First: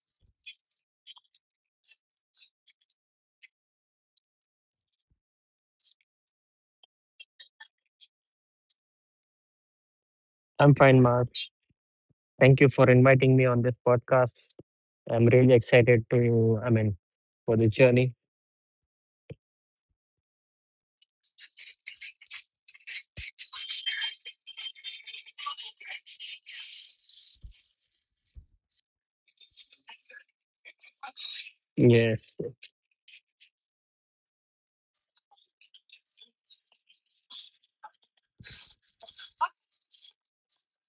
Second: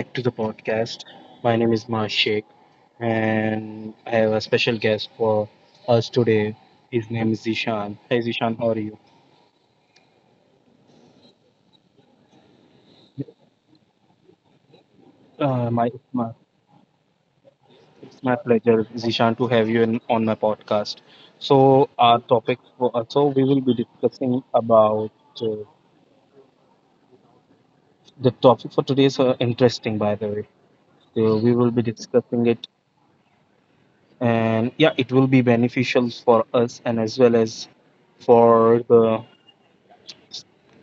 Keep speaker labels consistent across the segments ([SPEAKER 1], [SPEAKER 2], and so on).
[SPEAKER 1] back to the podcast. My name is Mars Sheikh, and I have a special guest for us today. His name is Zishan. Hey, Zishan, how are you?
[SPEAKER 2] I'm fine, Mark. Thank you for inviting me on this podcast. I'm really
[SPEAKER 1] Uh, my,
[SPEAKER 2] excited
[SPEAKER 1] my,
[SPEAKER 2] for the journey.
[SPEAKER 1] it's my pleasure, Zishan, to have you in, on my podcast. So, our topic, for, so we will be discussing about uh, the topic for today is interesting, by the way. So, we will be
[SPEAKER 2] Yes, yes,
[SPEAKER 1] discussing it, and yeah, it will be beneficial for us and as well as for the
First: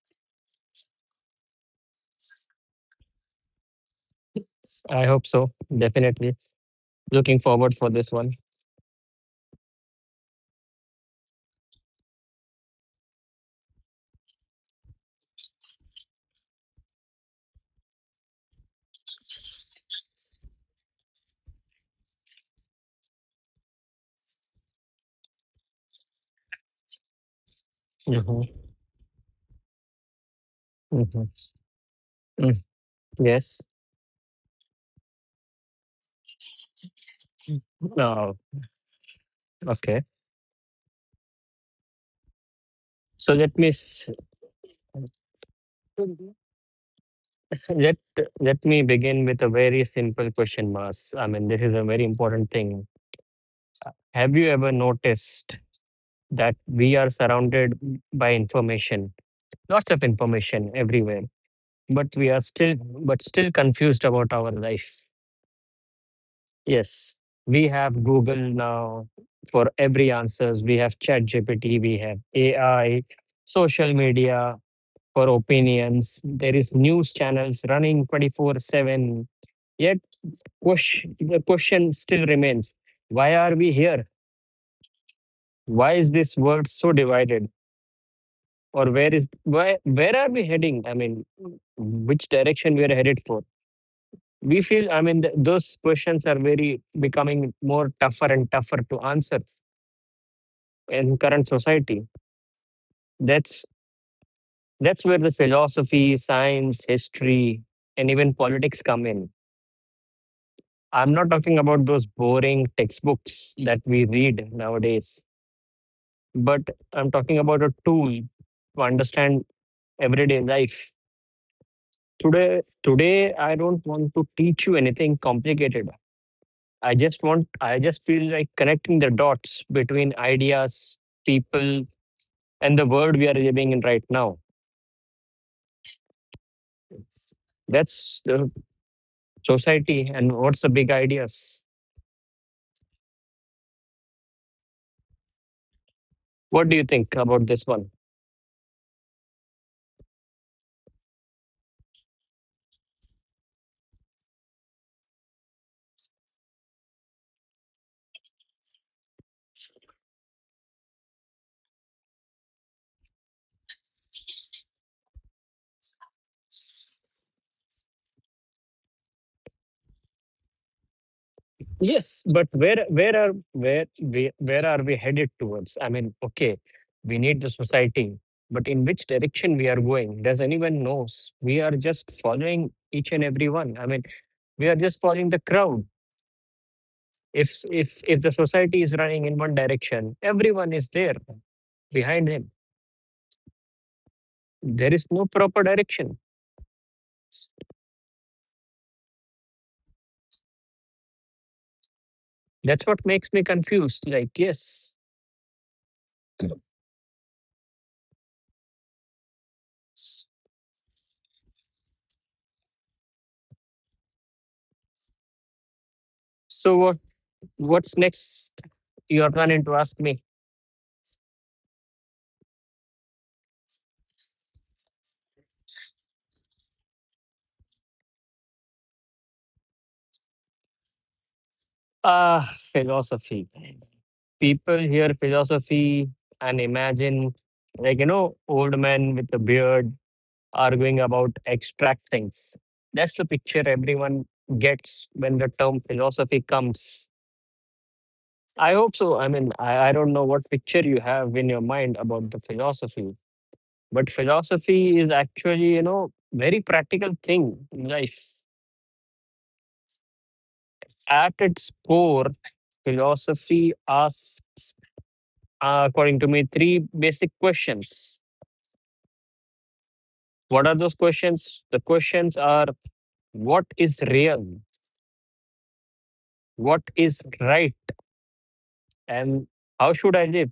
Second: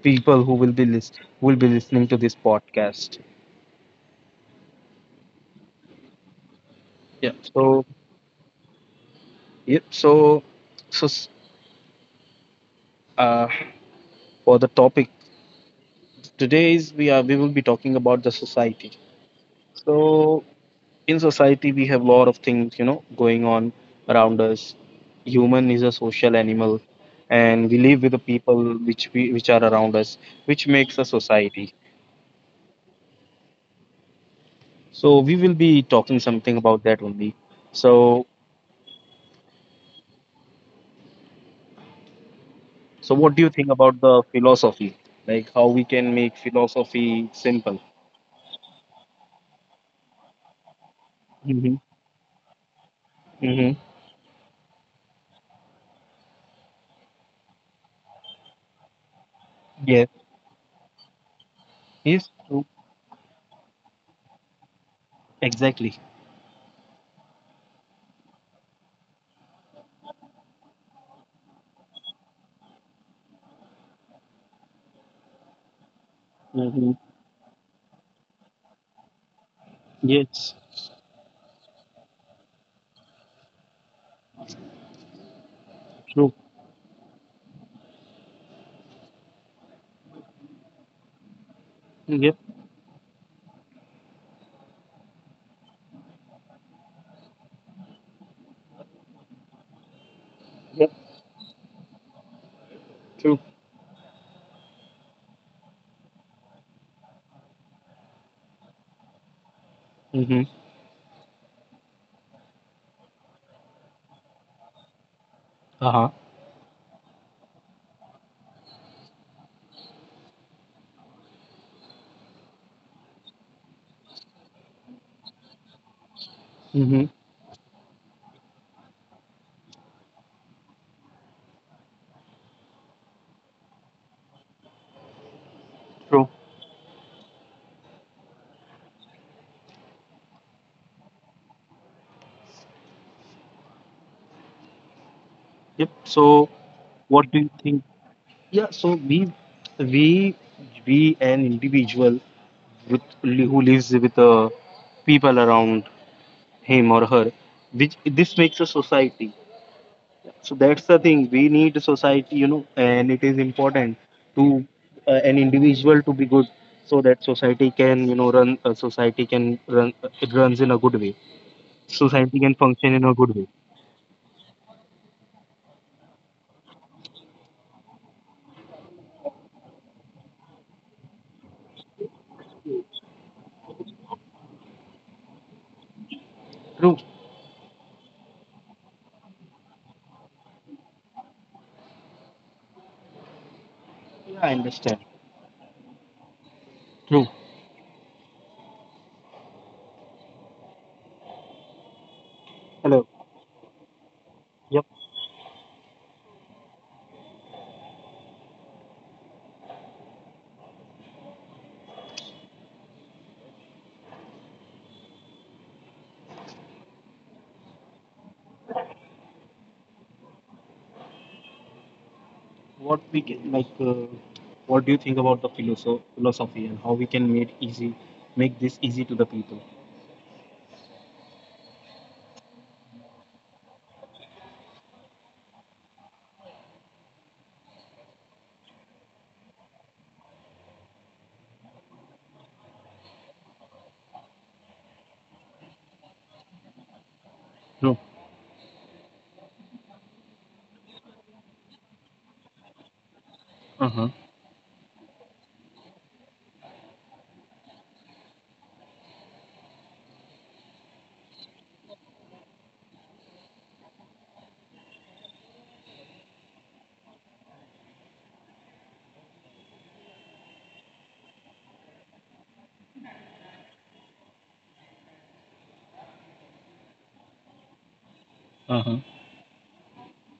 [SPEAKER 1] people who will be list who will be listening to this podcast.
[SPEAKER 2] I hope so. Definitely.
[SPEAKER 1] Yeah.
[SPEAKER 2] Looking forward
[SPEAKER 1] So
[SPEAKER 2] for this one.
[SPEAKER 1] yep. So uh, for the topic today is we will be talking about the society. So in society we have a lot of things going on around us. Human is a social animal, and we live with the
[SPEAKER 2] hmm
[SPEAKER 1] people which are around us, which makes a
[SPEAKER 2] hmm
[SPEAKER 1] society.
[SPEAKER 2] Yes.
[SPEAKER 1] So we will be talking something about that only. So
[SPEAKER 2] Uh, okay.
[SPEAKER 1] So,
[SPEAKER 2] So
[SPEAKER 1] what do you
[SPEAKER 2] let me
[SPEAKER 1] think about
[SPEAKER 2] s-
[SPEAKER 1] the philosophy? Like how we can make philosophy simple?
[SPEAKER 2] let let me begin with a very simple question, Mas. I mean, this is
[SPEAKER 1] Mm-hmm.
[SPEAKER 2] a very important thing.
[SPEAKER 1] Mm-hmm.
[SPEAKER 2] Have you ever noticed that we are surrounded by information, lots of
[SPEAKER 1] Yeah.
[SPEAKER 2] information everywhere? but we
[SPEAKER 1] Yes.
[SPEAKER 2] are
[SPEAKER 1] True.
[SPEAKER 2] still but still confused about our life.
[SPEAKER 1] Exactly.
[SPEAKER 2] Yes, we have Google now. For every answers we have chat gpt we have AI, social media for opinions. There is
[SPEAKER 1] Mm-hmm.
[SPEAKER 2] news channels running 24/7. Yet,
[SPEAKER 1] Yes.
[SPEAKER 2] the question still remains, why are we here? Why is this
[SPEAKER 1] True.
[SPEAKER 2] world so divided? Or where is why Where are we heading? I mean, which
[SPEAKER 1] Yep.
[SPEAKER 2] direction we are headed for? We feel, I mean, those questions are very becoming more tougher and tougher to answer
[SPEAKER 1] Yep,
[SPEAKER 2] in current society.
[SPEAKER 1] true.
[SPEAKER 2] that's that's where the philosophy, science, history, and even politics come in.
[SPEAKER 1] Mm-hmm.
[SPEAKER 2] I'm not talking about those boring textbooks that we read nowadays,
[SPEAKER 1] Uh-huh.
[SPEAKER 2] but I'm talking about a tool to understand everyday life. Today I don't want to teach you anything complicated.
[SPEAKER 1] Mm-hmm.
[SPEAKER 2] I just feel like connecting the dots between ideas, people, and the world we are living in right now.
[SPEAKER 1] True.
[SPEAKER 2] That's the society, and what's the big ideas?
[SPEAKER 1] Yep. So,
[SPEAKER 2] What do you think
[SPEAKER 1] what
[SPEAKER 2] about
[SPEAKER 1] do you
[SPEAKER 2] this one?
[SPEAKER 1] think? Yeah. So we, we, an individual with who lives with people around him or her, which this makes a society. So that's the thing. We need society, and it is important to an individual to be good, so that society can run. Society can run. It runs in a good way.
[SPEAKER 2] Yes,
[SPEAKER 1] Society
[SPEAKER 2] but
[SPEAKER 1] can function in a good way.
[SPEAKER 2] where are we headed towards? I mean, okay, we need the society, but in which direction we are going? Does anyone knows? We are just following each and every one. I mean, we are just following the crowd.
[SPEAKER 1] True.
[SPEAKER 2] If the society is running in one direction, everyone is there behind him.
[SPEAKER 1] Yeah, I
[SPEAKER 2] There is
[SPEAKER 1] understand.
[SPEAKER 2] no proper direction.
[SPEAKER 1] True.
[SPEAKER 2] That's what
[SPEAKER 1] Hello.
[SPEAKER 2] makes me confused, like,
[SPEAKER 1] Yep.
[SPEAKER 2] yes. s- so what what's next you're planning to ask me?
[SPEAKER 1] What we can like, What do you think about the philosophy and how we can make make this easy to the people?
[SPEAKER 2] Philosophy. People hear philosophy and imagine, like, you know, old men with a beard arguing about abstract things. That's the picture everyone gets when the term philosophy comes.
[SPEAKER 1] True.
[SPEAKER 2] I hope so. I mean, I don't know what picture you have in your mind about the philosophy,
[SPEAKER 1] Uh huh.
[SPEAKER 2] but philosophy is actually, you know, very practical thing in life. At its core, philosophy asks, according to me, three basic questions. What are those questions? The questions are, what is real, what is right,
[SPEAKER 1] Uh huh.
[SPEAKER 2] and how should I live?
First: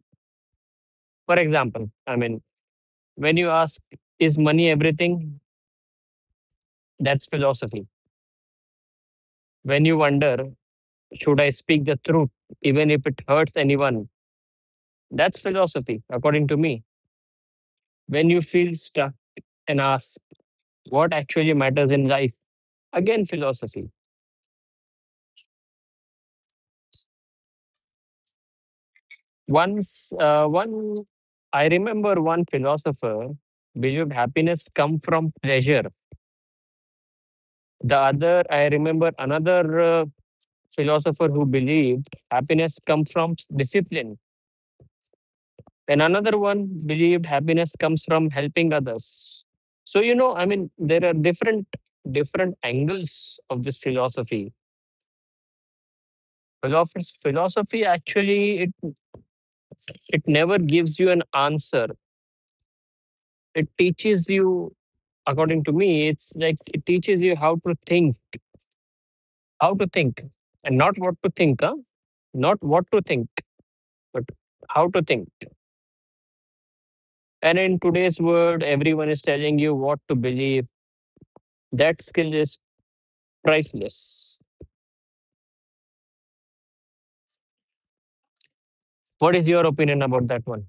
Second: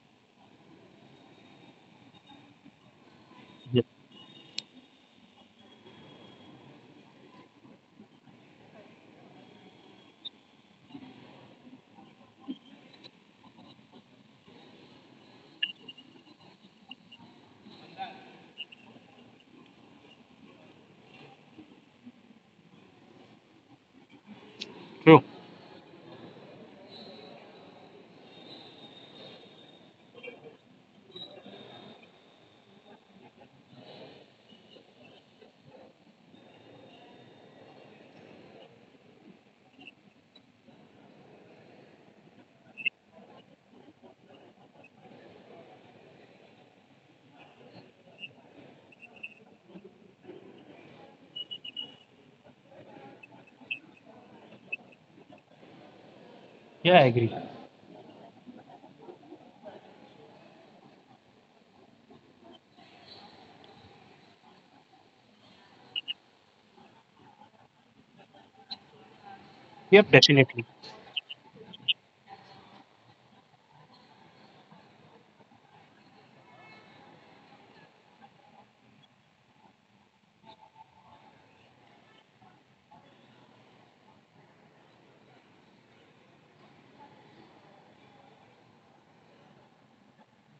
[SPEAKER 2] For example, I mean, when you ask,
[SPEAKER 1] Yep.
[SPEAKER 2] is money everything? That's philosophy. When you wonder, should I speak the truth, even if it hurts anyone? That's philosophy, according to me. When you feel stuck and ask what actually matters in life, again, philosophy.
[SPEAKER 1] True.
[SPEAKER 2] Once, uh, one, I remember one philosopher believed happiness come from pleasure. The other, I remember another philosopher who believed happiness come from discipline. And another one believed happiness comes from helping others. So, you know, I mean, there are different angles of this philosophy.
[SPEAKER 1] Yeah, I agree.
[SPEAKER 2] Philosophy actually it never gives you an answer. It teaches you, according to me, it's like it teaches you how to think, how to
[SPEAKER 1] Yep,
[SPEAKER 2] think,
[SPEAKER 1] definitely.
[SPEAKER 2] and not what to think, huh? Not what to think, but How to think. And in today's world, everyone is telling you what to believe. That skill is priceless. What is your opinion about that one?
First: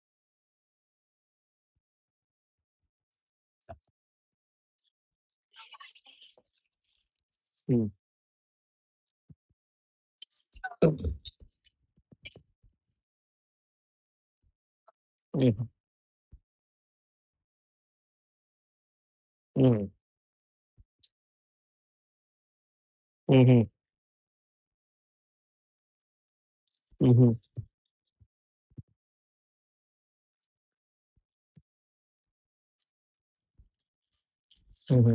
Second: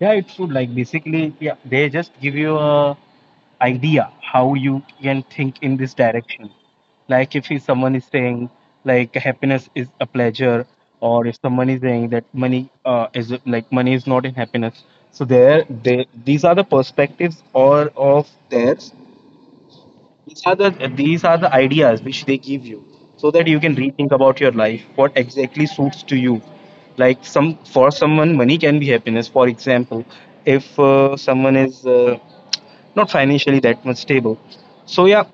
[SPEAKER 1] Yeah, it's true. Like basically, yeah, they just give you a idea how you can think in this direction. Like if someone
[SPEAKER 2] Mm,
[SPEAKER 1] is saying like happiness is a pleasure, or
[SPEAKER 2] mm,
[SPEAKER 1] if someone is saying that money is not in happiness. So they these are the perspectives or of theirs,
[SPEAKER 2] mm,
[SPEAKER 1] these are the these are the ideas which they give you so that you can
[SPEAKER 2] mhm,
[SPEAKER 1] rethink about your life, what exactly suits to you. Like
[SPEAKER 2] mhm, mhm,
[SPEAKER 1] someone, money can be happiness. For example, if someone is not financially that much stable. So yeah,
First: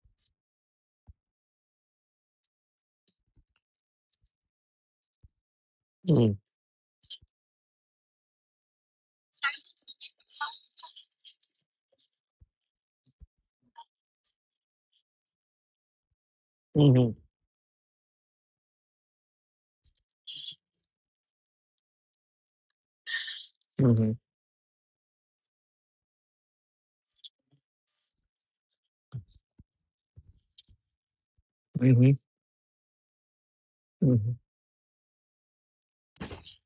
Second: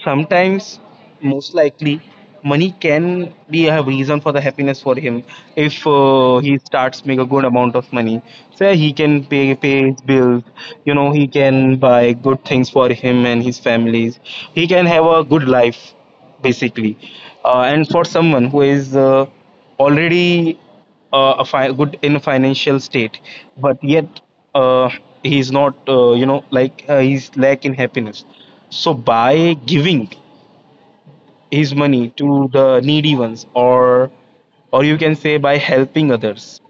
[SPEAKER 1] sometimes most likely money can be a reason for the happiness for him if
[SPEAKER 2] mm,
[SPEAKER 1] he starts make a good amount of money, so yeah, he can pay his bills, he can buy good things for him and his families, he can have a good life basically.
[SPEAKER 2] mhm,
[SPEAKER 1] And for someone who is already good in financial state, but
[SPEAKER 2] mhm,
[SPEAKER 1] yet uh, he's not he's lack in happiness, so by giving his money
[SPEAKER 2] mhm,
[SPEAKER 1] to the needy ones, or
[SPEAKER 2] mhm,
[SPEAKER 1] or you can say, by helping others,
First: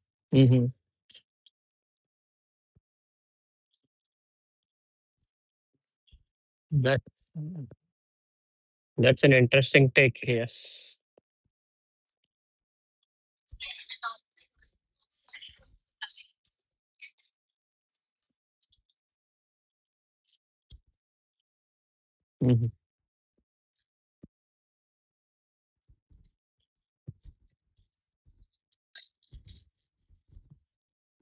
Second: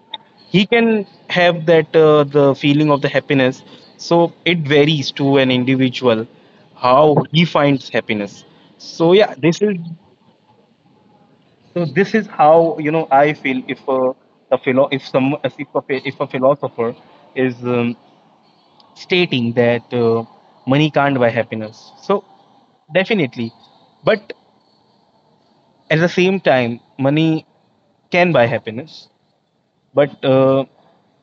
[SPEAKER 1] he
[SPEAKER 2] mhm.
[SPEAKER 1] can have that the feeling of the happiness. So it varies to an individual
[SPEAKER 2] That
[SPEAKER 1] how he finds happiness. So
[SPEAKER 2] that's an
[SPEAKER 1] yeah, this is...
[SPEAKER 2] interesting take. Yes.
[SPEAKER 1] So this is how, you know, I feel if if some if a, phi- if a philosopher is stating that money can't buy happiness. So
[SPEAKER 2] Mhm,
[SPEAKER 1] definitely, but at the same time, money can buy happiness. But uh,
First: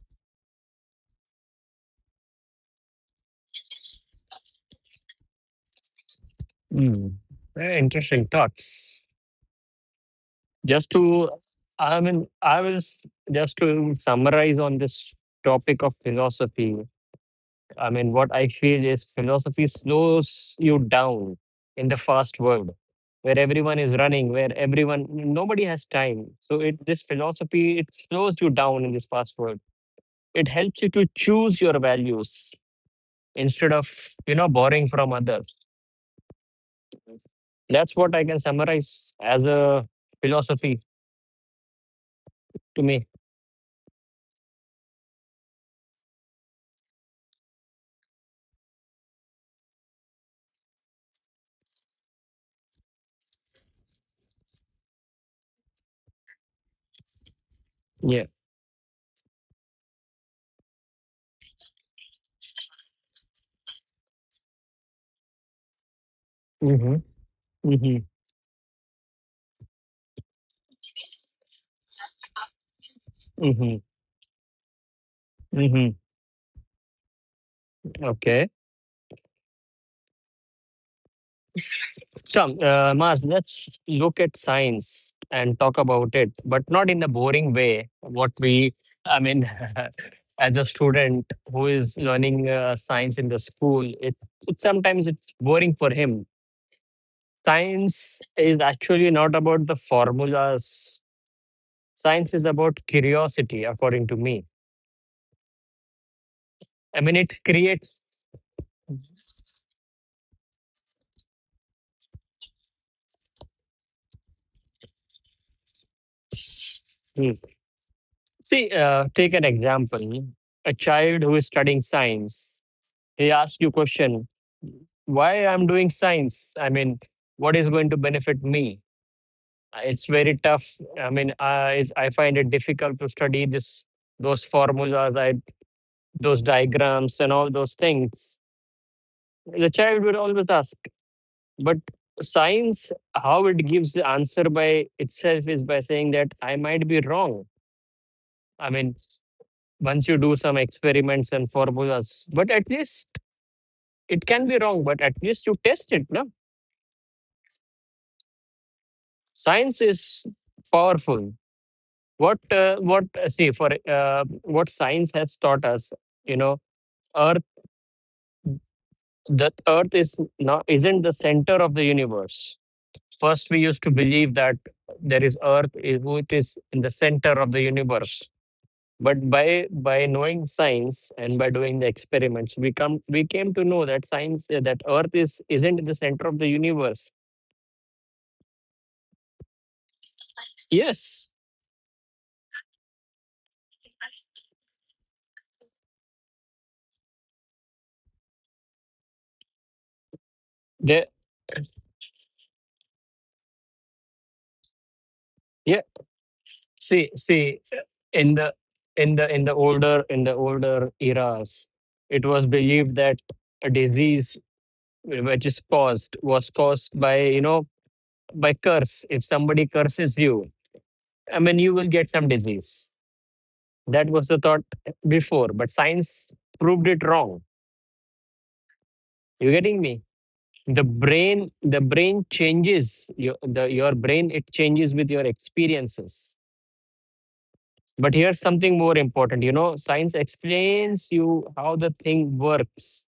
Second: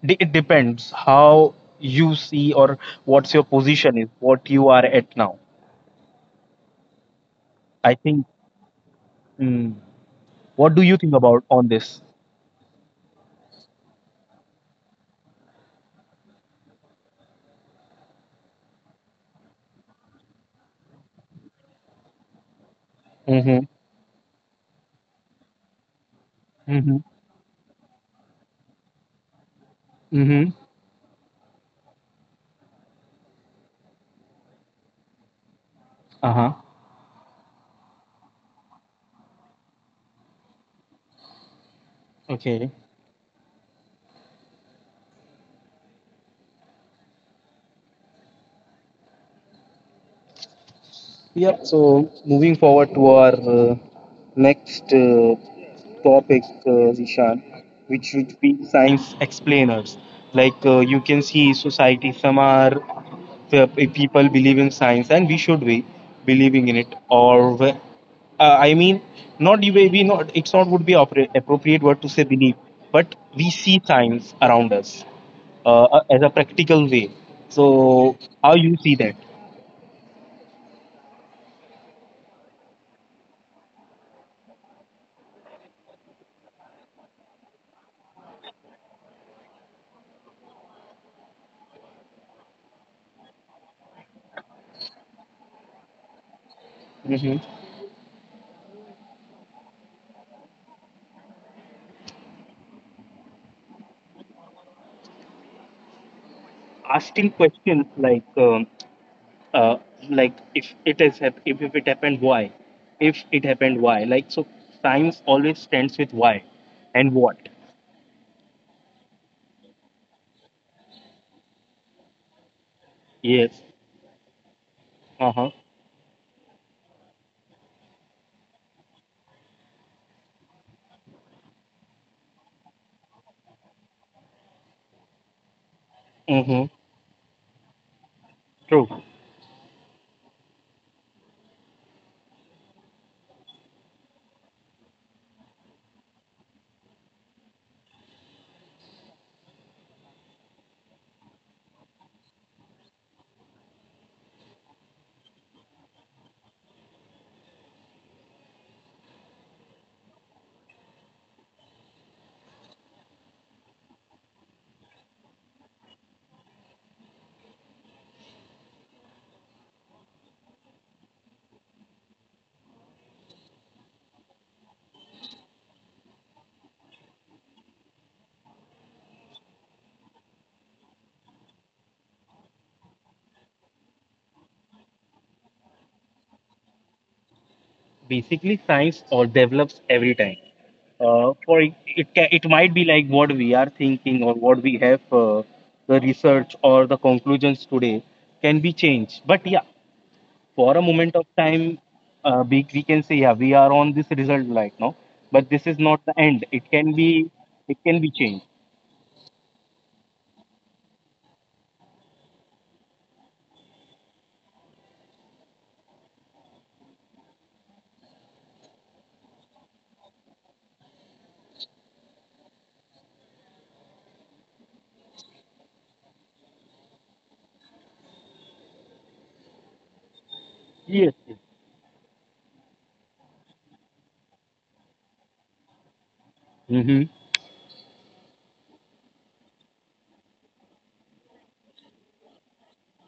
[SPEAKER 1] de- it depends how you see, or what's your position is, what you are at now.
[SPEAKER 2] mm. Very
[SPEAKER 1] I think.
[SPEAKER 2] interesting thoughts.
[SPEAKER 1] Mm, what do
[SPEAKER 2] Just
[SPEAKER 1] you think
[SPEAKER 2] to,
[SPEAKER 1] about on
[SPEAKER 2] I
[SPEAKER 1] this?
[SPEAKER 2] mean, I was Just to summarize on this topic of philosophy. I mean, what I feel is philosophy slows you down in the fast world where
[SPEAKER 1] Mm-hmm.
[SPEAKER 2] everyone is running, where everyone, nobody has time. So
[SPEAKER 1] Mm-hmm.
[SPEAKER 2] this philosophy, it slows you down in this fast world. It
[SPEAKER 1] Mm-hmm.
[SPEAKER 2] helps you to choose your values instead of, you know, borrowing from others.
[SPEAKER 1] Uh-huh.
[SPEAKER 2] That's what I can summarize as a philosophy
[SPEAKER 1] Okay.
[SPEAKER 2] to me.
[SPEAKER 1] Yep. So moving forward to our next topic, Zishan, which
[SPEAKER 2] Yeah.
[SPEAKER 1] would be science explainers. Like you can see, society some are the people believe in science, and we should be believing in it.
[SPEAKER 2] Mm-hmm.
[SPEAKER 1] Or
[SPEAKER 2] Mm-hmm.
[SPEAKER 1] I mean, not you we not. It's not would be appropriate word to say believe, but we
[SPEAKER 2] Mm-hmm.
[SPEAKER 1] see science around us
[SPEAKER 2] Mm-hmm.
[SPEAKER 1] as a practical way. So
[SPEAKER 2] Okay.
[SPEAKER 1] how you see that?
[SPEAKER 2] Mas, let's look at science and talk about it, but not in the boring way. What we, I mean, as a student who is learning science in the school, it sometimes it's boring for him. Science is actually not about the formulas. Science is about curiosity, according to me. I mean,
[SPEAKER 1] Asking
[SPEAKER 2] it
[SPEAKER 1] questions
[SPEAKER 2] creates.
[SPEAKER 1] uh, like if it happened why, like so science always stands with why and what.
[SPEAKER 2] Hmm. See, take an example. A child who is studying science, he
[SPEAKER 1] Yes.
[SPEAKER 2] asks you question,
[SPEAKER 1] Uh-huh.
[SPEAKER 2] why I'm doing science? I mean, what is going to benefit me? It's very tough. I mean, I find it difficult to study this those formulas, those
[SPEAKER 1] Mm-hmm.
[SPEAKER 2] diagrams, and all those things.
[SPEAKER 1] True.
[SPEAKER 2] The child would always ask, but science, how it gives the answer by itself is by saying that I might be wrong. I mean, once you do some experiments and formulas, but at least it can be wrong, but at least you test it. No, science is powerful. What See for what science has taught us. You know, earth the earth is not isn't the center of the universe. First we used to believe that there is earth is which is in the center of the universe, but by knowing science and by doing the experiments we came to know that science that earth is isn't in the center of the universe.
[SPEAKER 1] Basically, science all develops every time,
[SPEAKER 2] Yes,
[SPEAKER 1] for it it it might be like what we are thinking, or what we have, the research or the conclusions today can be changed, but yeah, for a
[SPEAKER 2] there.
[SPEAKER 1] moment of time, we can say, yeah, we are on this result right now, but this is not the end. It can be
[SPEAKER 2] See, in
[SPEAKER 1] changed.
[SPEAKER 2] the in the older eras, it was believed that a disease which is caused was caused by, you know, by curse. If somebody curses you, I mean, you will get some disease. That was the thought before, but science proved it wrong. You getting me?
[SPEAKER 1] Yes, yes.
[SPEAKER 2] The brain changes. Your brain, it changes with your experiences.
[SPEAKER 1] Mm-hmm.
[SPEAKER 2] But here's something more important. You know, science explains you how the thing works,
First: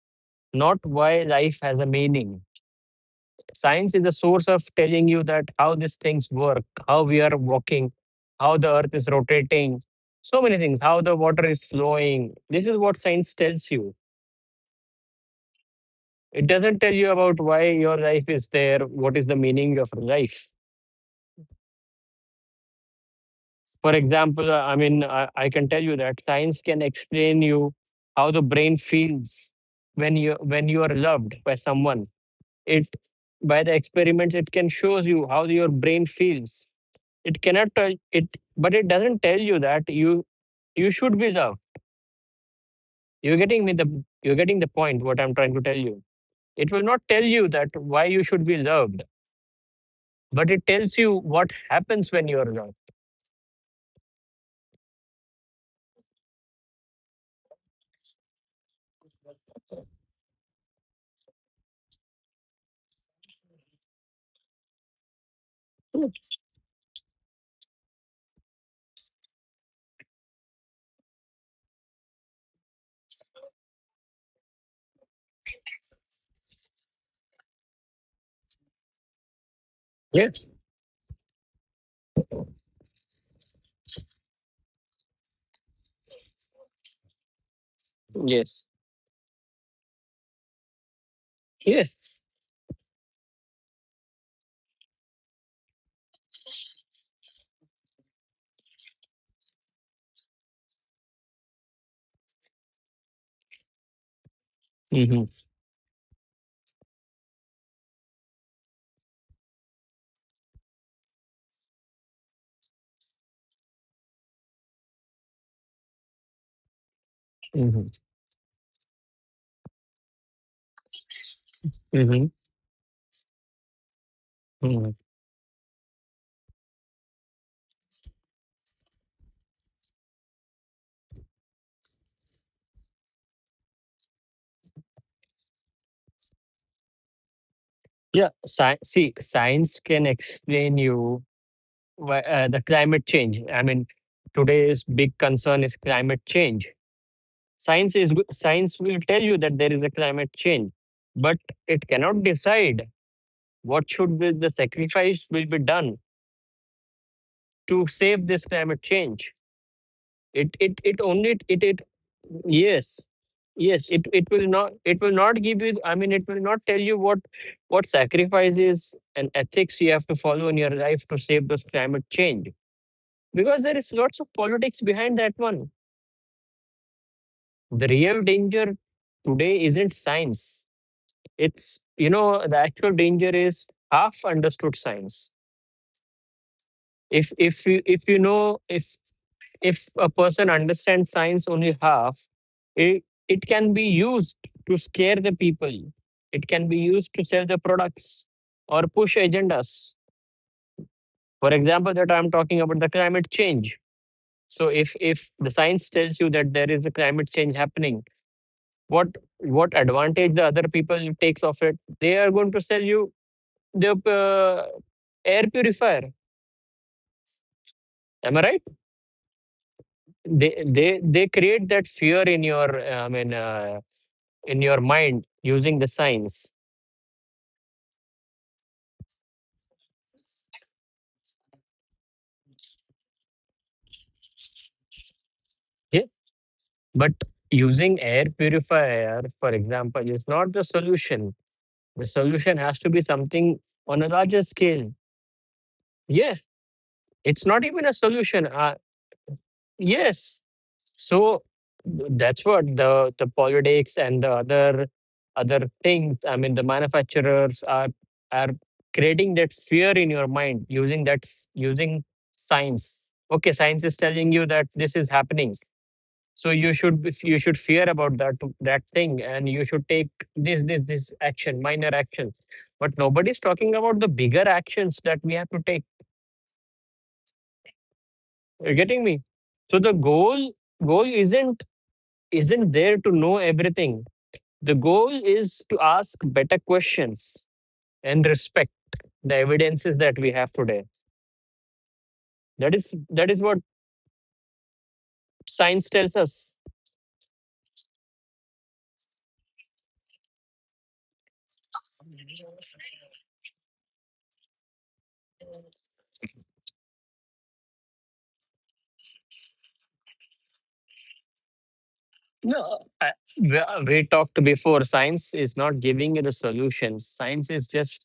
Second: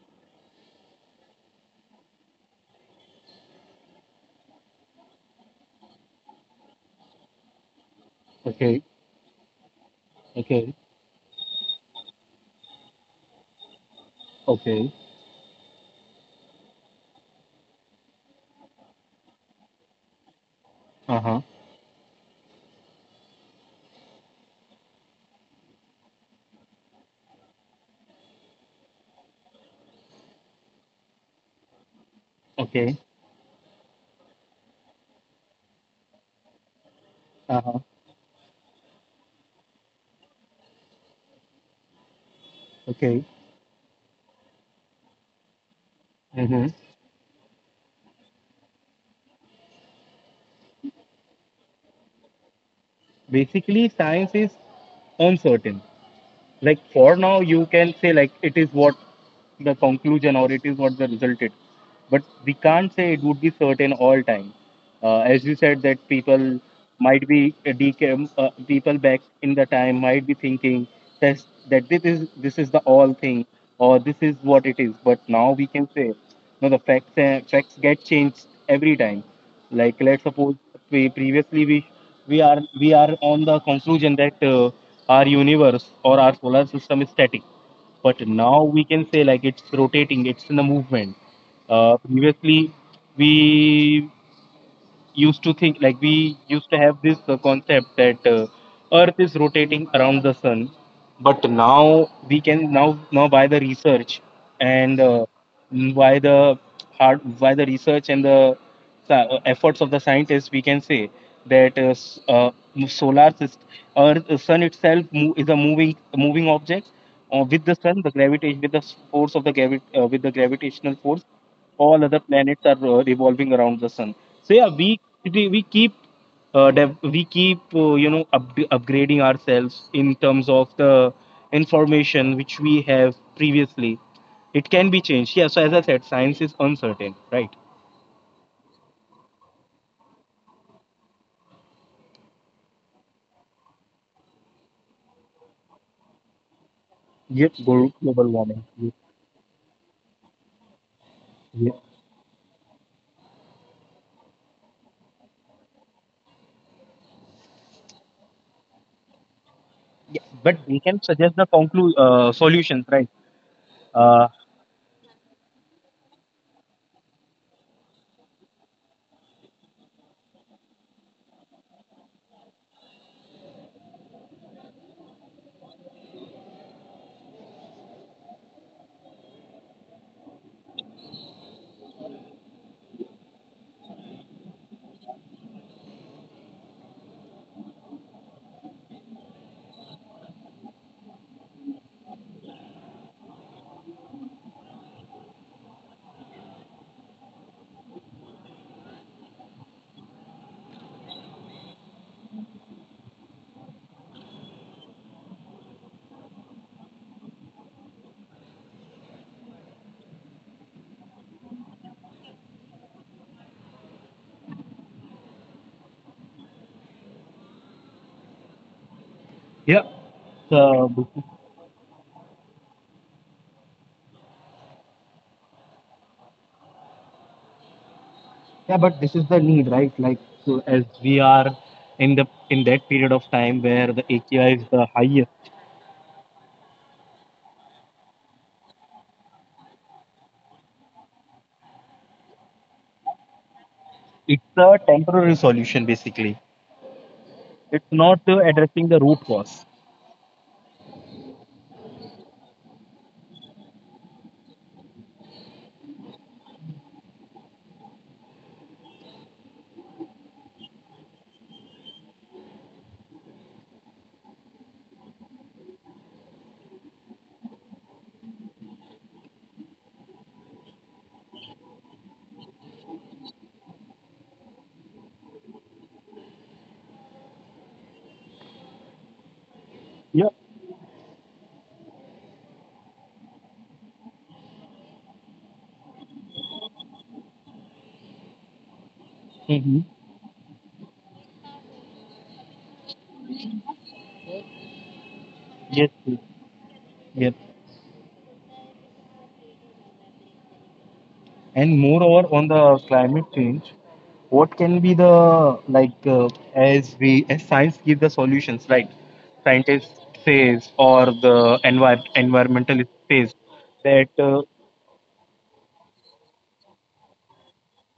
[SPEAKER 2] not why life has a meaning. Science is the source of telling you that how these things work, how we are walking, how the
[SPEAKER 1] Okay.
[SPEAKER 2] earth is rotating, so many
[SPEAKER 1] Okay.
[SPEAKER 2] things, how the water is flowing. This is what science tells you.
[SPEAKER 1] Okay.
[SPEAKER 2] It doesn't tell you about why your life is there, what is the meaning of life.
[SPEAKER 1] Uh huh.
[SPEAKER 2] For example, I can tell you that science can explain you how the brain feels when you are loved by someone. It
[SPEAKER 1] Okay.
[SPEAKER 2] by the experiments it can shows you how your brain feels. It
[SPEAKER 1] Uh
[SPEAKER 2] cannot
[SPEAKER 1] huh.
[SPEAKER 2] tell it, but it doesn't tell you that you should be loved.
[SPEAKER 1] Okay.
[SPEAKER 2] You're getting the point. What I'm trying to tell you, it
[SPEAKER 1] Mm-hmm.
[SPEAKER 2] will not tell you that why you should be loved, but it tells you what happens when you are loved.
[SPEAKER 1] Basically, science is uncertain. Like for now you can say, like it is what the conclusion, or it is what the result is, but we can't say it would be certain all time. As you said, that people might be decam people back in the time might be thinking that, this is, the all thing, or this is what it is, but now we can say no, the facts get changed every time. Like let's
[SPEAKER 2] Yes.
[SPEAKER 1] suppose, we previously we we are on the conclusion that our universe or our solar system is static, but
[SPEAKER 2] Yes.
[SPEAKER 1] now we can say like it's rotating, it's in the movement.
[SPEAKER 2] Yes.
[SPEAKER 1] Previously we we used to have this concept that earth is rotating around the sun, but now we can, now, by the research and
[SPEAKER 2] Mm-hmm.
[SPEAKER 1] by the by the research and the efforts of the scientists, we can say that solar system, earth, the sun itself, is a moving object, with the s- force of the gravi- with the gravitational force, all other
[SPEAKER 2] Mm-hmm.
[SPEAKER 1] planets are revolving around the sun. So yeah, we
[SPEAKER 2] Mm-hmm.
[SPEAKER 1] we we keep, we keep, upgrading ourselves in terms of the information which we have previously, it can be changed. Yeah, so as I said, science is uncertain, right?
[SPEAKER 2] Yeah, see, science can explain you why, the climate change. I mean, today's big concern is climate change.
[SPEAKER 1] Yes, glo- global warming.
[SPEAKER 2] Science
[SPEAKER 1] Yes,
[SPEAKER 2] will tell you that there is a climate change, but it
[SPEAKER 1] yes.
[SPEAKER 2] cannot decide what should be the sacrifice will be done to save this climate change.
[SPEAKER 1] Yeah,
[SPEAKER 2] it
[SPEAKER 1] but
[SPEAKER 2] it
[SPEAKER 1] we
[SPEAKER 2] it
[SPEAKER 1] can
[SPEAKER 2] only
[SPEAKER 1] suggest the
[SPEAKER 2] it it
[SPEAKER 1] solutions,
[SPEAKER 2] Yes,
[SPEAKER 1] right?
[SPEAKER 2] yes, it
[SPEAKER 1] uh,
[SPEAKER 2] will not, it will not give you I mean it will not tell you what sacrifices and ethics you have to follow in your life to save this climate change, because there is lots of politics behind that one. The real danger today isn't science. It's, you know, the actual danger is half understood science. If you know If a person understands science only half, it can be used to scare the people. It can be used to sell the products or push agendas. For example, that I'm talking about the climate change. So if the science tells you that there is a climate change happening, what what advantage the other people takes of it? They are going to sell you the, uh, air purifier. Am I right?
[SPEAKER 1] Yeah. So
[SPEAKER 2] They create that fear in your, in your mind using the science.
[SPEAKER 1] yeah, but this is the need, right? Like so as we are in the in that period of time where the AQI is the highest,
[SPEAKER 2] Yeah? But using air purifier, for example, is not the solution. The solution has to be something on a larger
[SPEAKER 1] it's a
[SPEAKER 2] scale.
[SPEAKER 1] temporary solution
[SPEAKER 2] Yeah,
[SPEAKER 1] basically.
[SPEAKER 2] it's not even
[SPEAKER 1] It's
[SPEAKER 2] a
[SPEAKER 1] not
[SPEAKER 2] solution,
[SPEAKER 1] addressing the root cause.
[SPEAKER 2] yes. So that's what the politics and the other things. I mean, the manufacturers are are creating that fear in your mind using science. Okay, science is telling you that this is happening, so you should you should fear about that that thing, and you should take this action, minor action. But nobody's talking about the bigger actions that we have to take. You're getting me? So the
[SPEAKER 1] Yeah.
[SPEAKER 2] goal, goal isn't isn't there to know everything. The goal is to ask better questions and respect the
[SPEAKER 1] Mm-hmm.
[SPEAKER 2] evidences that we have today. That is what science
[SPEAKER 1] Yes,
[SPEAKER 2] tells
[SPEAKER 1] yes.
[SPEAKER 2] us.
[SPEAKER 1] Yes. And moreover, on the climate change, what can be the like, as we, as science give the solutions, right? Scientists says, or the
[SPEAKER 2] No,
[SPEAKER 1] environmentalist
[SPEAKER 2] I-
[SPEAKER 1] says
[SPEAKER 2] we we
[SPEAKER 1] that,
[SPEAKER 2] talked before. Science is not giving you the solutions. Science is just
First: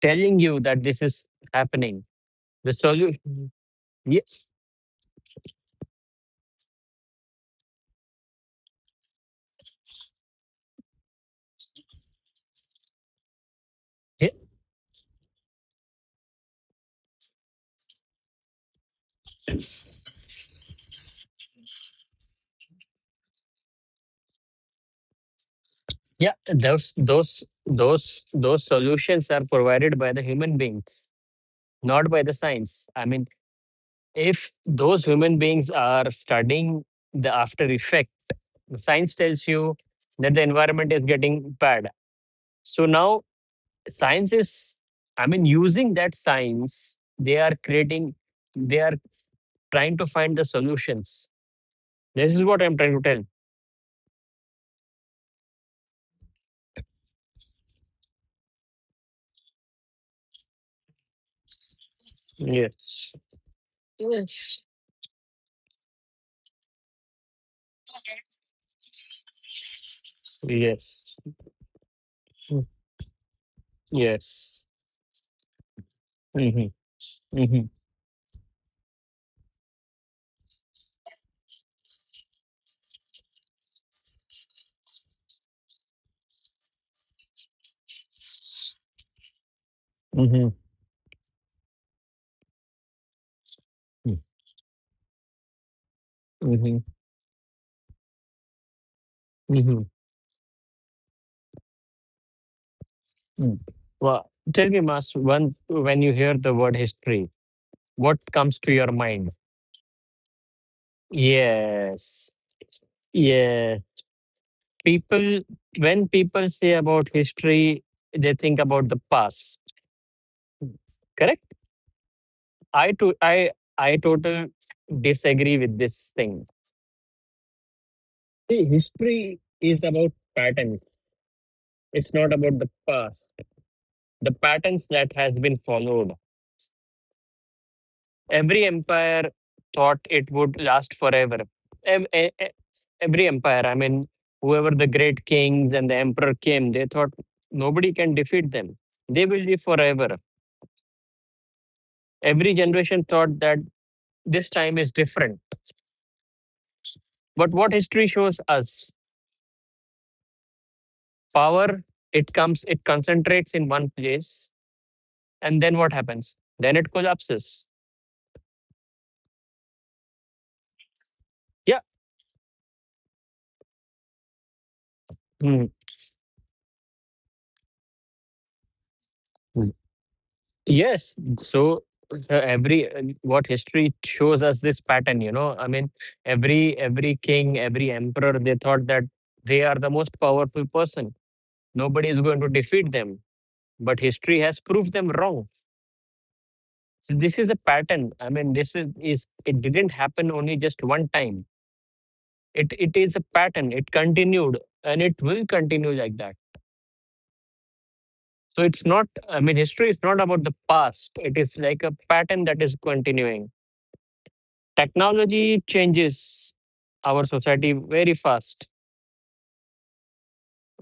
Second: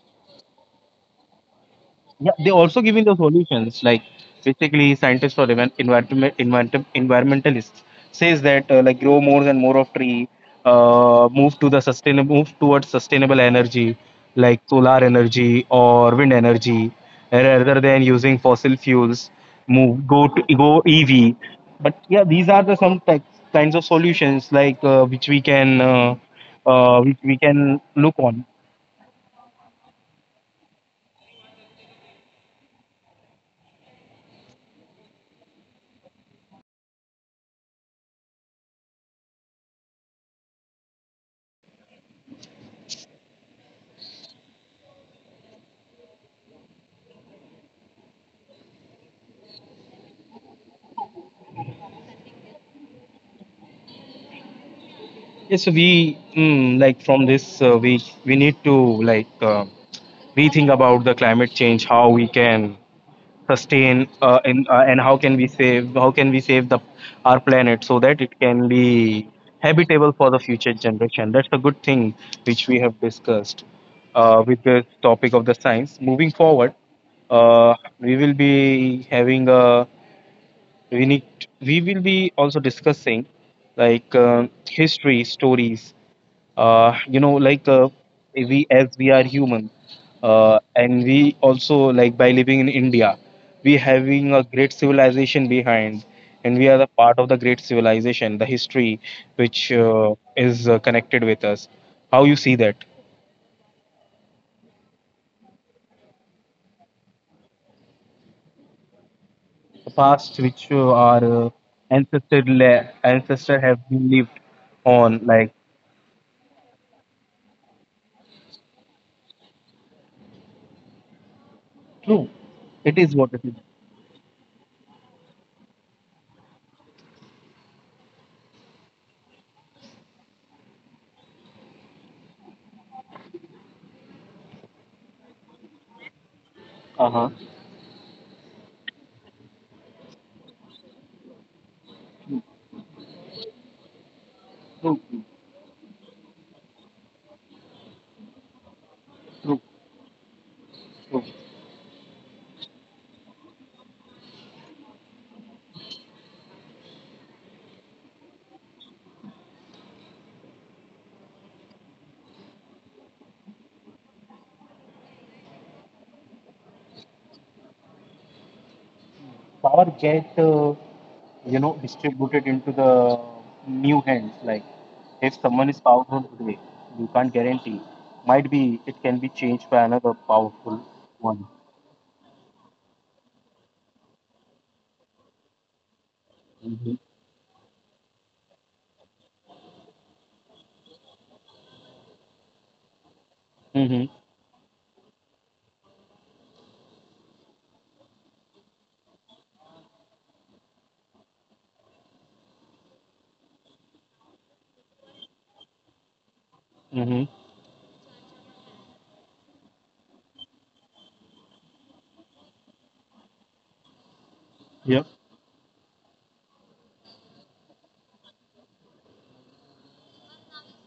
[SPEAKER 2] telling you that this is happening.
[SPEAKER 1] yeah, they
[SPEAKER 2] The
[SPEAKER 1] also giving the
[SPEAKER 2] solution,
[SPEAKER 1] solutions. Like
[SPEAKER 2] yeah,
[SPEAKER 1] basically, scientists, or even environmentalists says that, like, grow more and more of tree, move to the sustainable, move towards sustainable energy
[SPEAKER 2] yeah,
[SPEAKER 1] like solar energy or wind energy, rather than using fossil fuels. Move, go to, go EV. But yeah, these are the some types, kinds of solutions like,
[SPEAKER 2] yeah, those
[SPEAKER 1] which we
[SPEAKER 2] those
[SPEAKER 1] can look
[SPEAKER 2] those
[SPEAKER 1] on.
[SPEAKER 2] those solutions are provided by the human beings, not by the science. I mean, if those human beings are studying the after effect. Science tells you that the environment is getting bad, so now science is, I mean, using that science they are creating, they are trying to find the solutions. This is what I'm trying to tell.
[SPEAKER 1] Yes, so we, mm, like from this, we need to, like, rethink about the climate change, how we can
[SPEAKER 2] Yes.
[SPEAKER 1] sustain, and how can we save the our planet so that it can be habitable for the future
[SPEAKER 2] Yes.
[SPEAKER 1] generation. That's a good thing which
[SPEAKER 2] Mm.
[SPEAKER 1] we have discussed, with
[SPEAKER 2] Yes.
[SPEAKER 1] the topic of the science. Moving forward,
[SPEAKER 2] Hmm. Hmm.
[SPEAKER 1] we will be having a, we need we will be also discussing like, history stories, you know, like, we, as we are human,
[SPEAKER 2] Hmm.
[SPEAKER 1] and we also, like, by living in India, we having a great civilization behind, and we are
[SPEAKER 2] Hmm.
[SPEAKER 1] the part of the great civilization, the history which is connected with us. How you see that?
[SPEAKER 2] Hmm. Well, tell me, mas one, when you hear the word history, what comes to your mind?
[SPEAKER 1] The past which our
[SPEAKER 2] Yes.
[SPEAKER 1] ancestor have
[SPEAKER 2] Yes.
[SPEAKER 1] been lived on,
[SPEAKER 2] People,
[SPEAKER 1] like.
[SPEAKER 2] when people say about history, they think about the past, correct?
[SPEAKER 1] True.
[SPEAKER 2] i
[SPEAKER 1] It
[SPEAKER 2] to
[SPEAKER 1] is what
[SPEAKER 2] i
[SPEAKER 1] it is.
[SPEAKER 2] i totally disagree with this thing. See, history is about patterns. It's not about the past. The patterns that has been followed.
[SPEAKER 1] Uh huh.
[SPEAKER 2] Every empire thought it would last forever. Ev- e- e- every empire, I mean, whoever the
[SPEAKER 1] True.
[SPEAKER 2] great kings and the emperor came, they thought nobody can defeat them, they will
[SPEAKER 1] True.
[SPEAKER 2] live forever.
[SPEAKER 1] True.
[SPEAKER 2] Every generation thought that this time is different. But what history shows us, power, it comes, it concentrates in one place. And then what happens? Then it collapses.
[SPEAKER 1] Power get, you know,
[SPEAKER 2] Yeah.
[SPEAKER 1] distributed into the new hands, like if someone
[SPEAKER 2] Mm.
[SPEAKER 1] is powerful today, you can't guarantee, might be it can be changed
[SPEAKER 2] Mm.
[SPEAKER 1] by another powerful
[SPEAKER 2] Yes.
[SPEAKER 1] one.
[SPEAKER 2] So, every what history shows us this pattern, I mean, every
[SPEAKER 1] Mm-hmm.
[SPEAKER 2] every king, every emperor, they thought that they are the most powerful person, nobody is going to defeat them. But
[SPEAKER 1] Mm-hmm.
[SPEAKER 2] history has proved them wrong. So this is a pattern, I mean, this is it didn't happen only just one time. It is a pattern, it continued, and it will continue like that.
[SPEAKER 1] Hmm.
[SPEAKER 2] So it's not, I mean, history is not about the past, it is like a pattern that is continuing.
[SPEAKER 1] Yep.
[SPEAKER 2] Technology changes our society very fast.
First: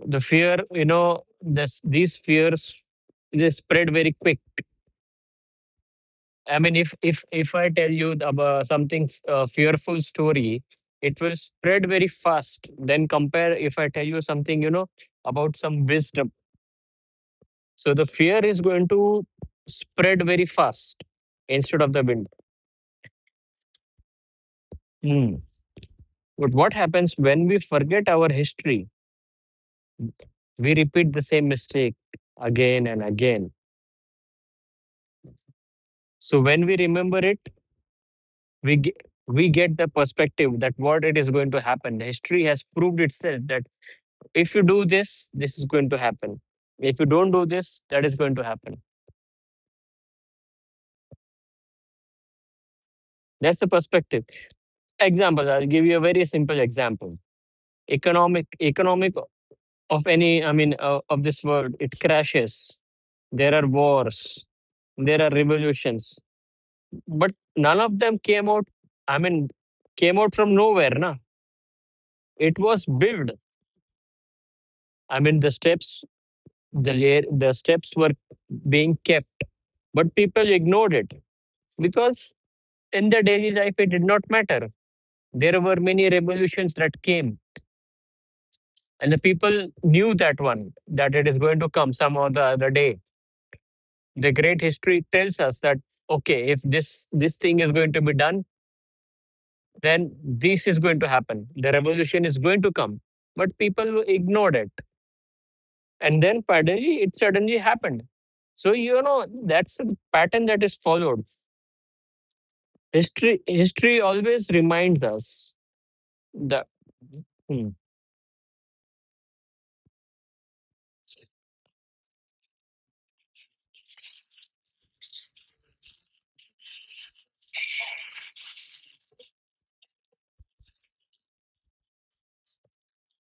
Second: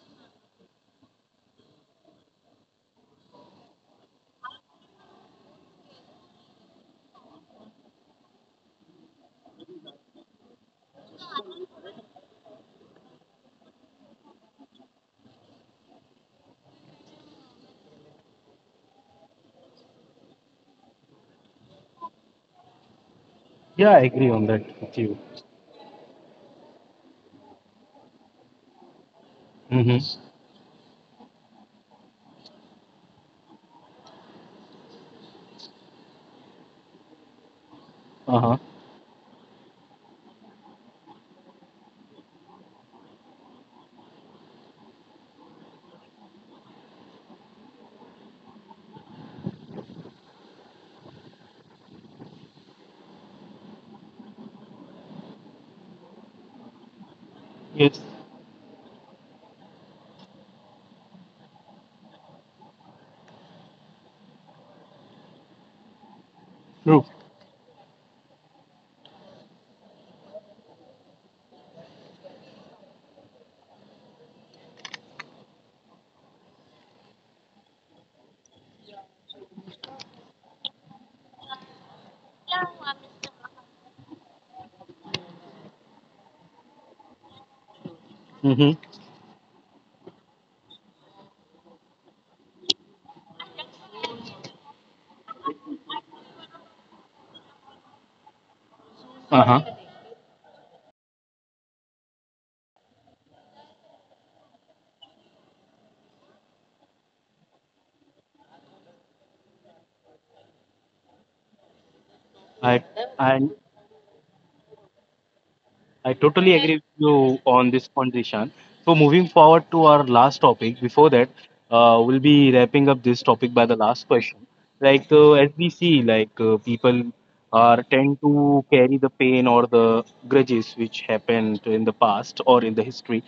[SPEAKER 2] The fear, this these fears, they spread very quick. I mean, if I tell you about something, fearful story, it will spread very fast then compare if I tell you something, about some wisdom. So the fear is going to spread very fast instead of the wind. Hmm. But what happens when we forget our history?
[SPEAKER 1] Mm-hmm.
[SPEAKER 2] We repeat the same mistake again and again. So when we remember it,
[SPEAKER 1] Uh-huh.
[SPEAKER 2] we ge- we get the perspective that what it is going to happen. History has proved itself that if you do this, this is going to happen. If you don't do this, that is going to happen. That's the perspective. Examples. I'll give you a very simple example.
[SPEAKER 1] Yes.
[SPEAKER 2] Economic of any, I mean, of this world, it crashes. There are wars, there are revolutions.
[SPEAKER 1] True.
[SPEAKER 2] But none of them came out, I mean, came out from nowhere na. It was built, I mean, the steps, the layer, the steps were being kept, but people ignored it because in their daily life it did not matter. There were many revolutions that came,
[SPEAKER 1] Mm-hmm.
[SPEAKER 2] and the people knew that one, that it is going to come some other day. The great history tells us that, okay, if this thing is going to be done,
[SPEAKER 1] Uh-huh.
[SPEAKER 2] then this is going to happen, the revolution is going to come. But people ignored it, and then finally it suddenly happened. So you know that's a pattern that is followed.
[SPEAKER 1] i i
[SPEAKER 2] History always reminds us
[SPEAKER 1] I totally, okay,
[SPEAKER 2] that.
[SPEAKER 1] agree with you
[SPEAKER 2] Hmm.
[SPEAKER 1] on this point, Dishan. So moving forward to our last topic. Before that, we'll be wrapping up this topic by the last question. Like, as we see, like, people are tend to carry the pain or the grudges which happened in the past or in the history,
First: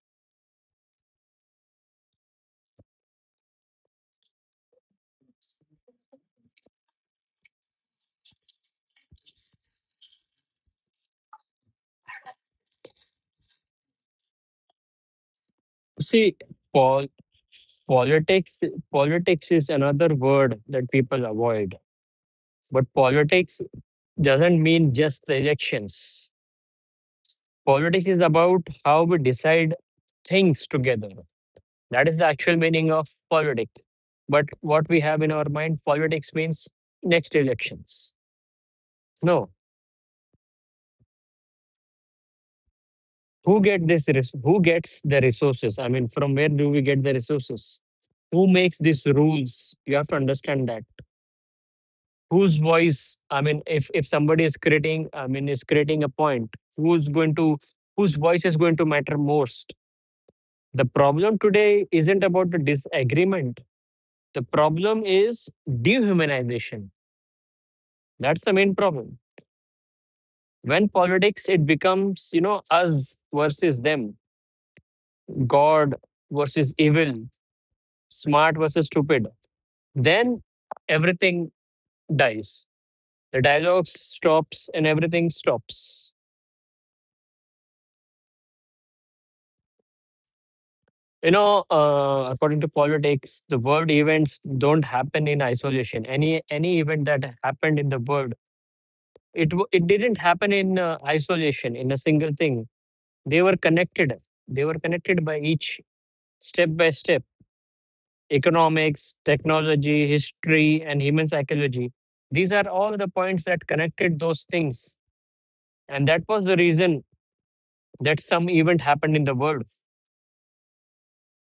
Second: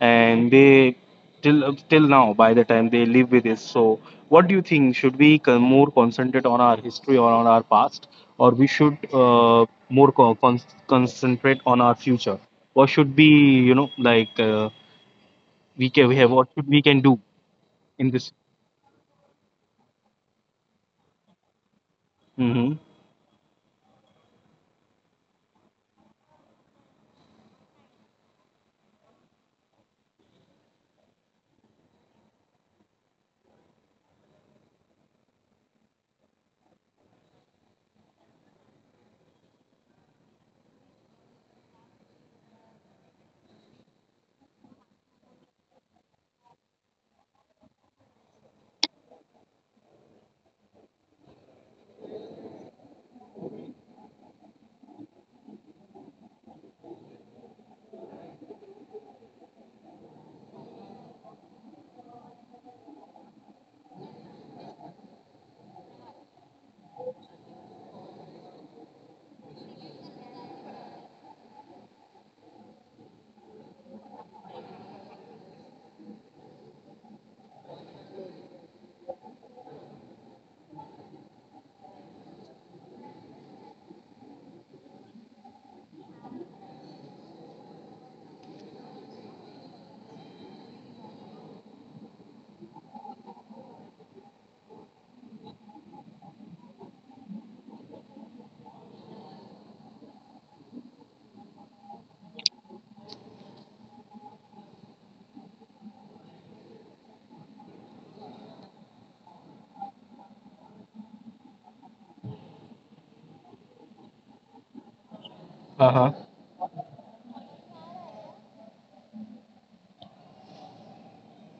[SPEAKER 1] and they, till now by the time they live with this. So what do you think? Should we more concentrate on our history or on our past, or we should, more concentrate on our future? What should be, you know, like, we can we have,
[SPEAKER 2] see
[SPEAKER 1] what should we can
[SPEAKER 2] pol-
[SPEAKER 1] do in this?
[SPEAKER 2] politics politics is another word that people avoid.
[SPEAKER 1] Hmm.
[SPEAKER 2] But politics doesn't mean just the elections. Politics is about how we decide things together. That is the actual meaning of politics. But what we have in our mind, politics means next elections. No, who get this? Who gets the resources? I mean, from where do we get the resources? Who makes these rules? You have to understand that. Whose voice? I mean, if somebody is creating, I mean, is creating a point, whose voice is going to matter most? The problem today isn't about the disagreement. The problem is dehumanization. That's the main problem. When politics, it becomes, us versus them, God versus evil, smart versus stupid. Then everything dies. The dialogue stops and everything stops. According to politics, the world events don't happen in isolation. Any event that happened in the world, it didn't happen in isolation in a single thing. they were connected they were connected by each step by step. Economics, technology, history, and human psychology, these are all the points that connected those things. And
[SPEAKER 1] Uh-huh.
[SPEAKER 2] that was the reason that some event happened in the world.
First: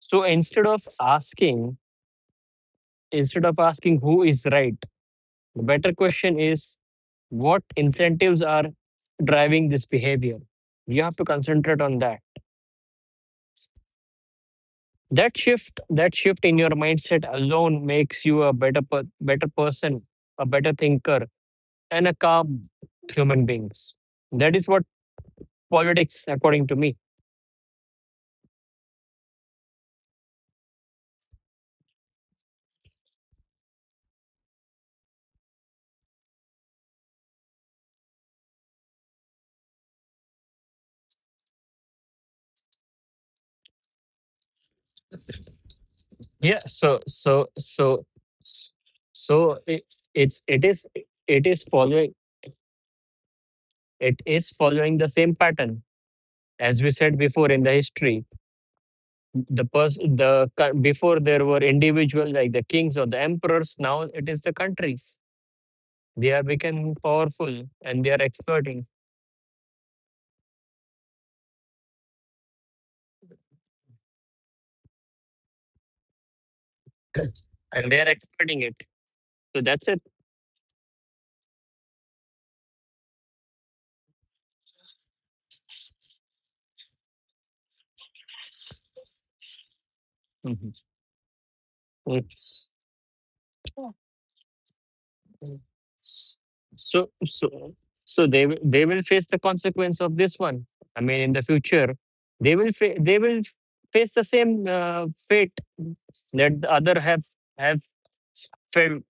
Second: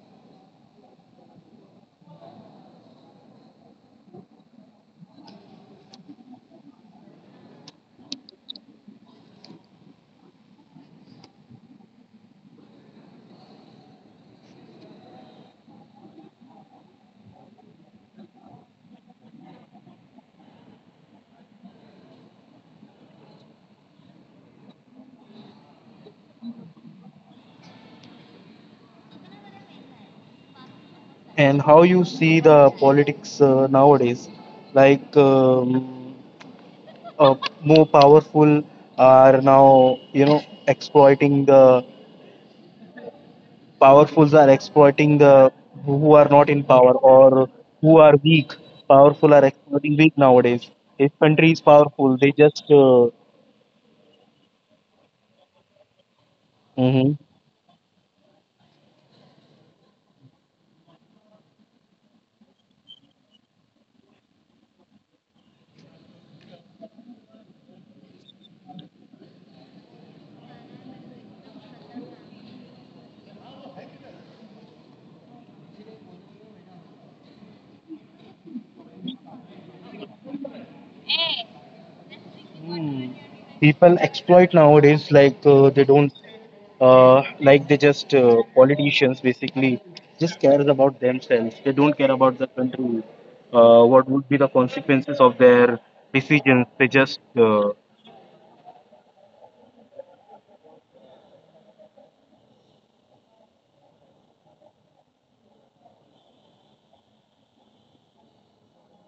[SPEAKER 2] So instead of asking who is right, the better question is what incentives are driving this behavior. You have to concentrate on that. That shift in your mindset alone makes you a better better person, a better thinker, and a calm human beings. That is what politics according to me.
[SPEAKER 1] And how you see the politics nowadays? Like, uh, more powerful are now, you know, exploiting the, powerfuls are exploiting the who are not
[SPEAKER 2] Yeah,
[SPEAKER 1] in power,
[SPEAKER 2] so so
[SPEAKER 1] or who
[SPEAKER 2] so
[SPEAKER 1] are weak. Powerful are
[SPEAKER 2] so it,
[SPEAKER 1] exploiting weak
[SPEAKER 2] it's
[SPEAKER 1] nowadays. If
[SPEAKER 2] it
[SPEAKER 1] country is
[SPEAKER 2] is following
[SPEAKER 1] powerful, they just,
[SPEAKER 2] it is following the same pattern as we
[SPEAKER 1] hmm,
[SPEAKER 2] said before in the history. The person the co- Before there were individuals like the kings or the emperors, now it is the countries. They are becoming powerful, and they are experting, and they are exploiting it. So that's it.
[SPEAKER 1] people exploit nowadays, like, they don't, like they just, politicians basically just cares
[SPEAKER 2] Mhm.
[SPEAKER 1] about themselves, they don't care about the
[SPEAKER 2] It's-
[SPEAKER 1] country, what would be the consequences of their decisions. They
[SPEAKER 2] So
[SPEAKER 1] just,
[SPEAKER 2] so so they will face the consequence of this one. I mean, in the future, they will face the same fate that the other have felt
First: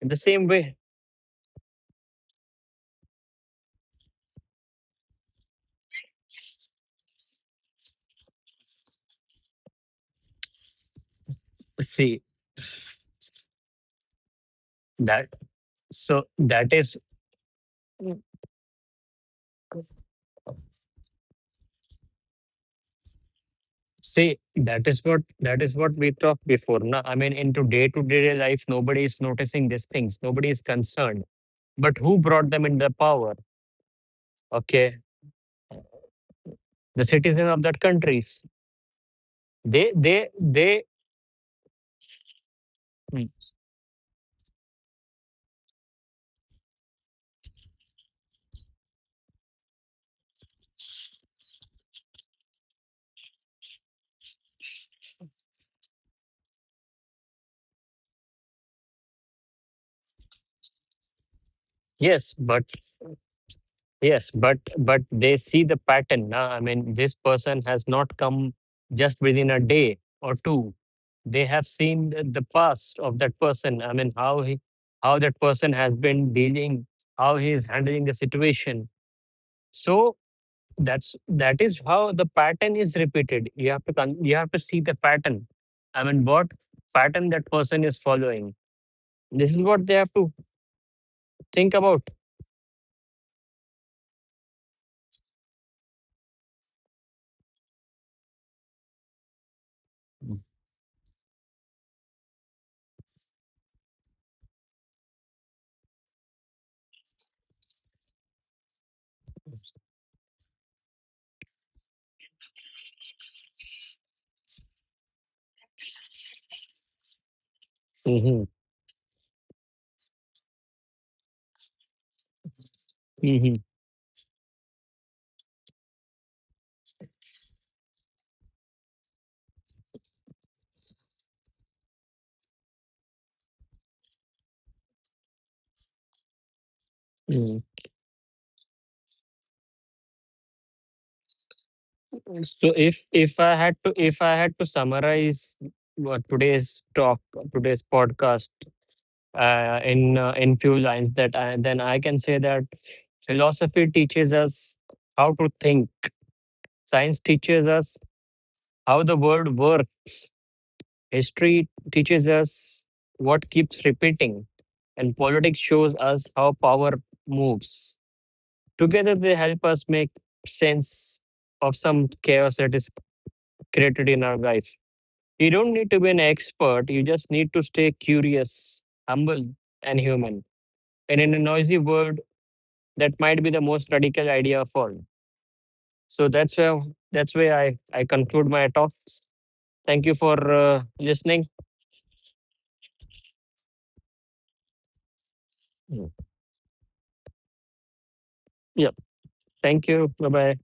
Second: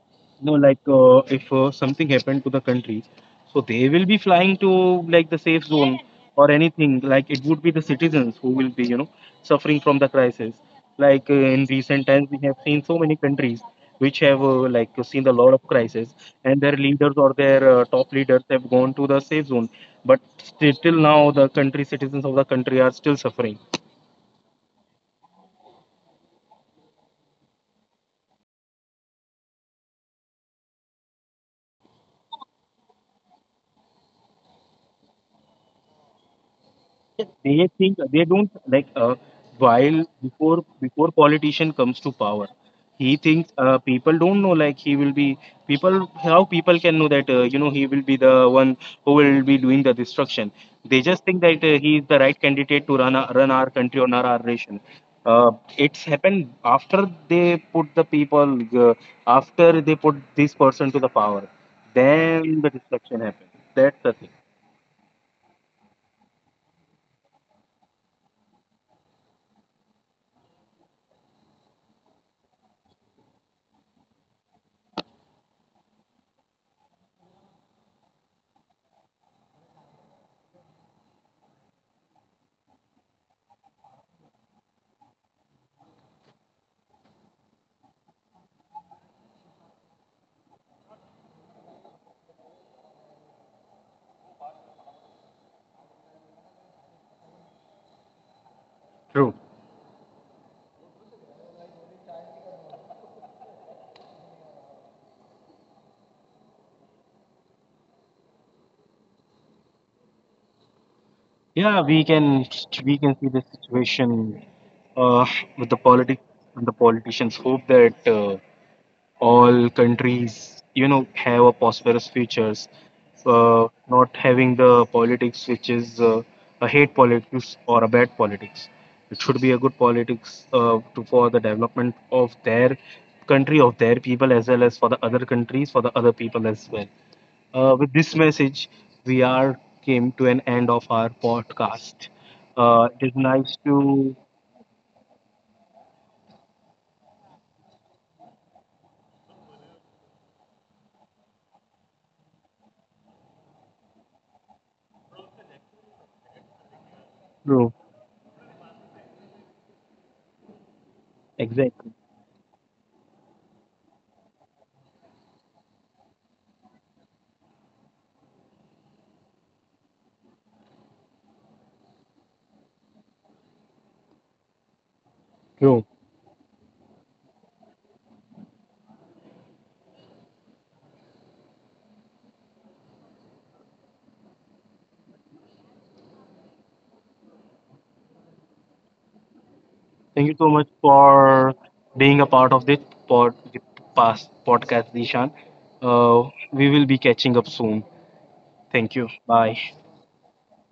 [SPEAKER 2] in the same
[SPEAKER 1] no,
[SPEAKER 2] way.
[SPEAKER 1] like, if something happened to the country, so they will be flying to like the safe zone or anything. Like, it would be the citizens who will be, you know, suffering from the crisis. Like, in recent
[SPEAKER 2] See
[SPEAKER 1] times, we have seen so many countries which have, like, seen
[SPEAKER 2] that.
[SPEAKER 1] a lot of crisis,
[SPEAKER 2] So
[SPEAKER 1] and
[SPEAKER 2] that
[SPEAKER 1] their
[SPEAKER 2] is
[SPEAKER 1] leaders or their top leaders have gone to the safe zone. But still, till now, the country, citizens of the country are still suffering.
[SPEAKER 2] see that is what that is what we talked before. Na? I mean, into day to day life, nobody is noticing these things. Nobody is concerned. But who brought them in the power? Okay, the citizens of
[SPEAKER 1] They
[SPEAKER 2] that
[SPEAKER 1] think they
[SPEAKER 2] countries.
[SPEAKER 1] don't, like,
[SPEAKER 2] They,
[SPEAKER 1] while,
[SPEAKER 2] they,
[SPEAKER 1] before
[SPEAKER 2] they.
[SPEAKER 1] before politician comes to power, he
[SPEAKER 2] Mm,
[SPEAKER 1] thinks, people don't know, like he will be people, how people can know that, you know, he will be the one who will be doing the destruction. They just think that, he is the right candidate to run our country or our nation. uh, it's happened after they put the people, uh, after they put this person to the power,
[SPEAKER 2] Yes,
[SPEAKER 1] then the
[SPEAKER 2] but
[SPEAKER 1] destruction happened. That's the thing.
[SPEAKER 2] yes, but they see the pattern. Nah, I mean, this person has not come just within a day or two. They have seen the past of that person. I mean, how he, how that person has been dealing, how he is handling the situation. So, that is how the pattern is repeated. You have to see the pattern. I mean, what pattern that person is following. This is what they have to think about.
[SPEAKER 1] True. Yeah, we can, we can see the situation, uh, with the politic and the politicians, hope that,
[SPEAKER 2] Hmm.
[SPEAKER 1] all countries, you know, have a prosperous futures.
[SPEAKER 2] Hmm.
[SPEAKER 1] Not having the politics which is, a hate politics or a bad politics. It should be a good politics, to, for the development of their country, of their people, as well as for the other countries, for the other people as well. With this message, we are came to an end of our podcast.
[SPEAKER 2] So
[SPEAKER 1] It is
[SPEAKER 2] if
[SPEAKER 1] nice
[SPEAKER 2] I had to
[SPEAKER 1] to...
[SPEAKER 2] if I had to summarize what today's talk today's podcast in few lines then I can say that philosophy teaches us how to think. Science
[SPEAKER 1] True,
[SPEAKER 2] teaches us how the world works. History
[SPEAKER 1] exactly.
[SPEAKER 2] teaches us what keeps repeating, and politics shows us how power moves. Together, they help us make sense of some chaos that is created in our lives. You don't
[SPEAKER 1] True.
[SPEAKER 2] need to be an expert, you just need to stay curious, humble, and human. And in a noisy world, that might be the most radical idea of all. So that's where I conclude my talks. Thank you
[SPEAKER 1] Thank you
[SPEAKER 2] for
[SPEAKER 1] so much for
[SPEAKER 2] listening.
[SPEAKER 1] being a part of this pod, the past podcast, Dishan.
[SPEAKER 2] Mm.
[SPEAKER 1] We will be catching up soon. Thank
[SPEAKER 2] Yeah.
[SPEAKER 1] you. Bye.
[SPEAKER 2] Thank you. Bye bye.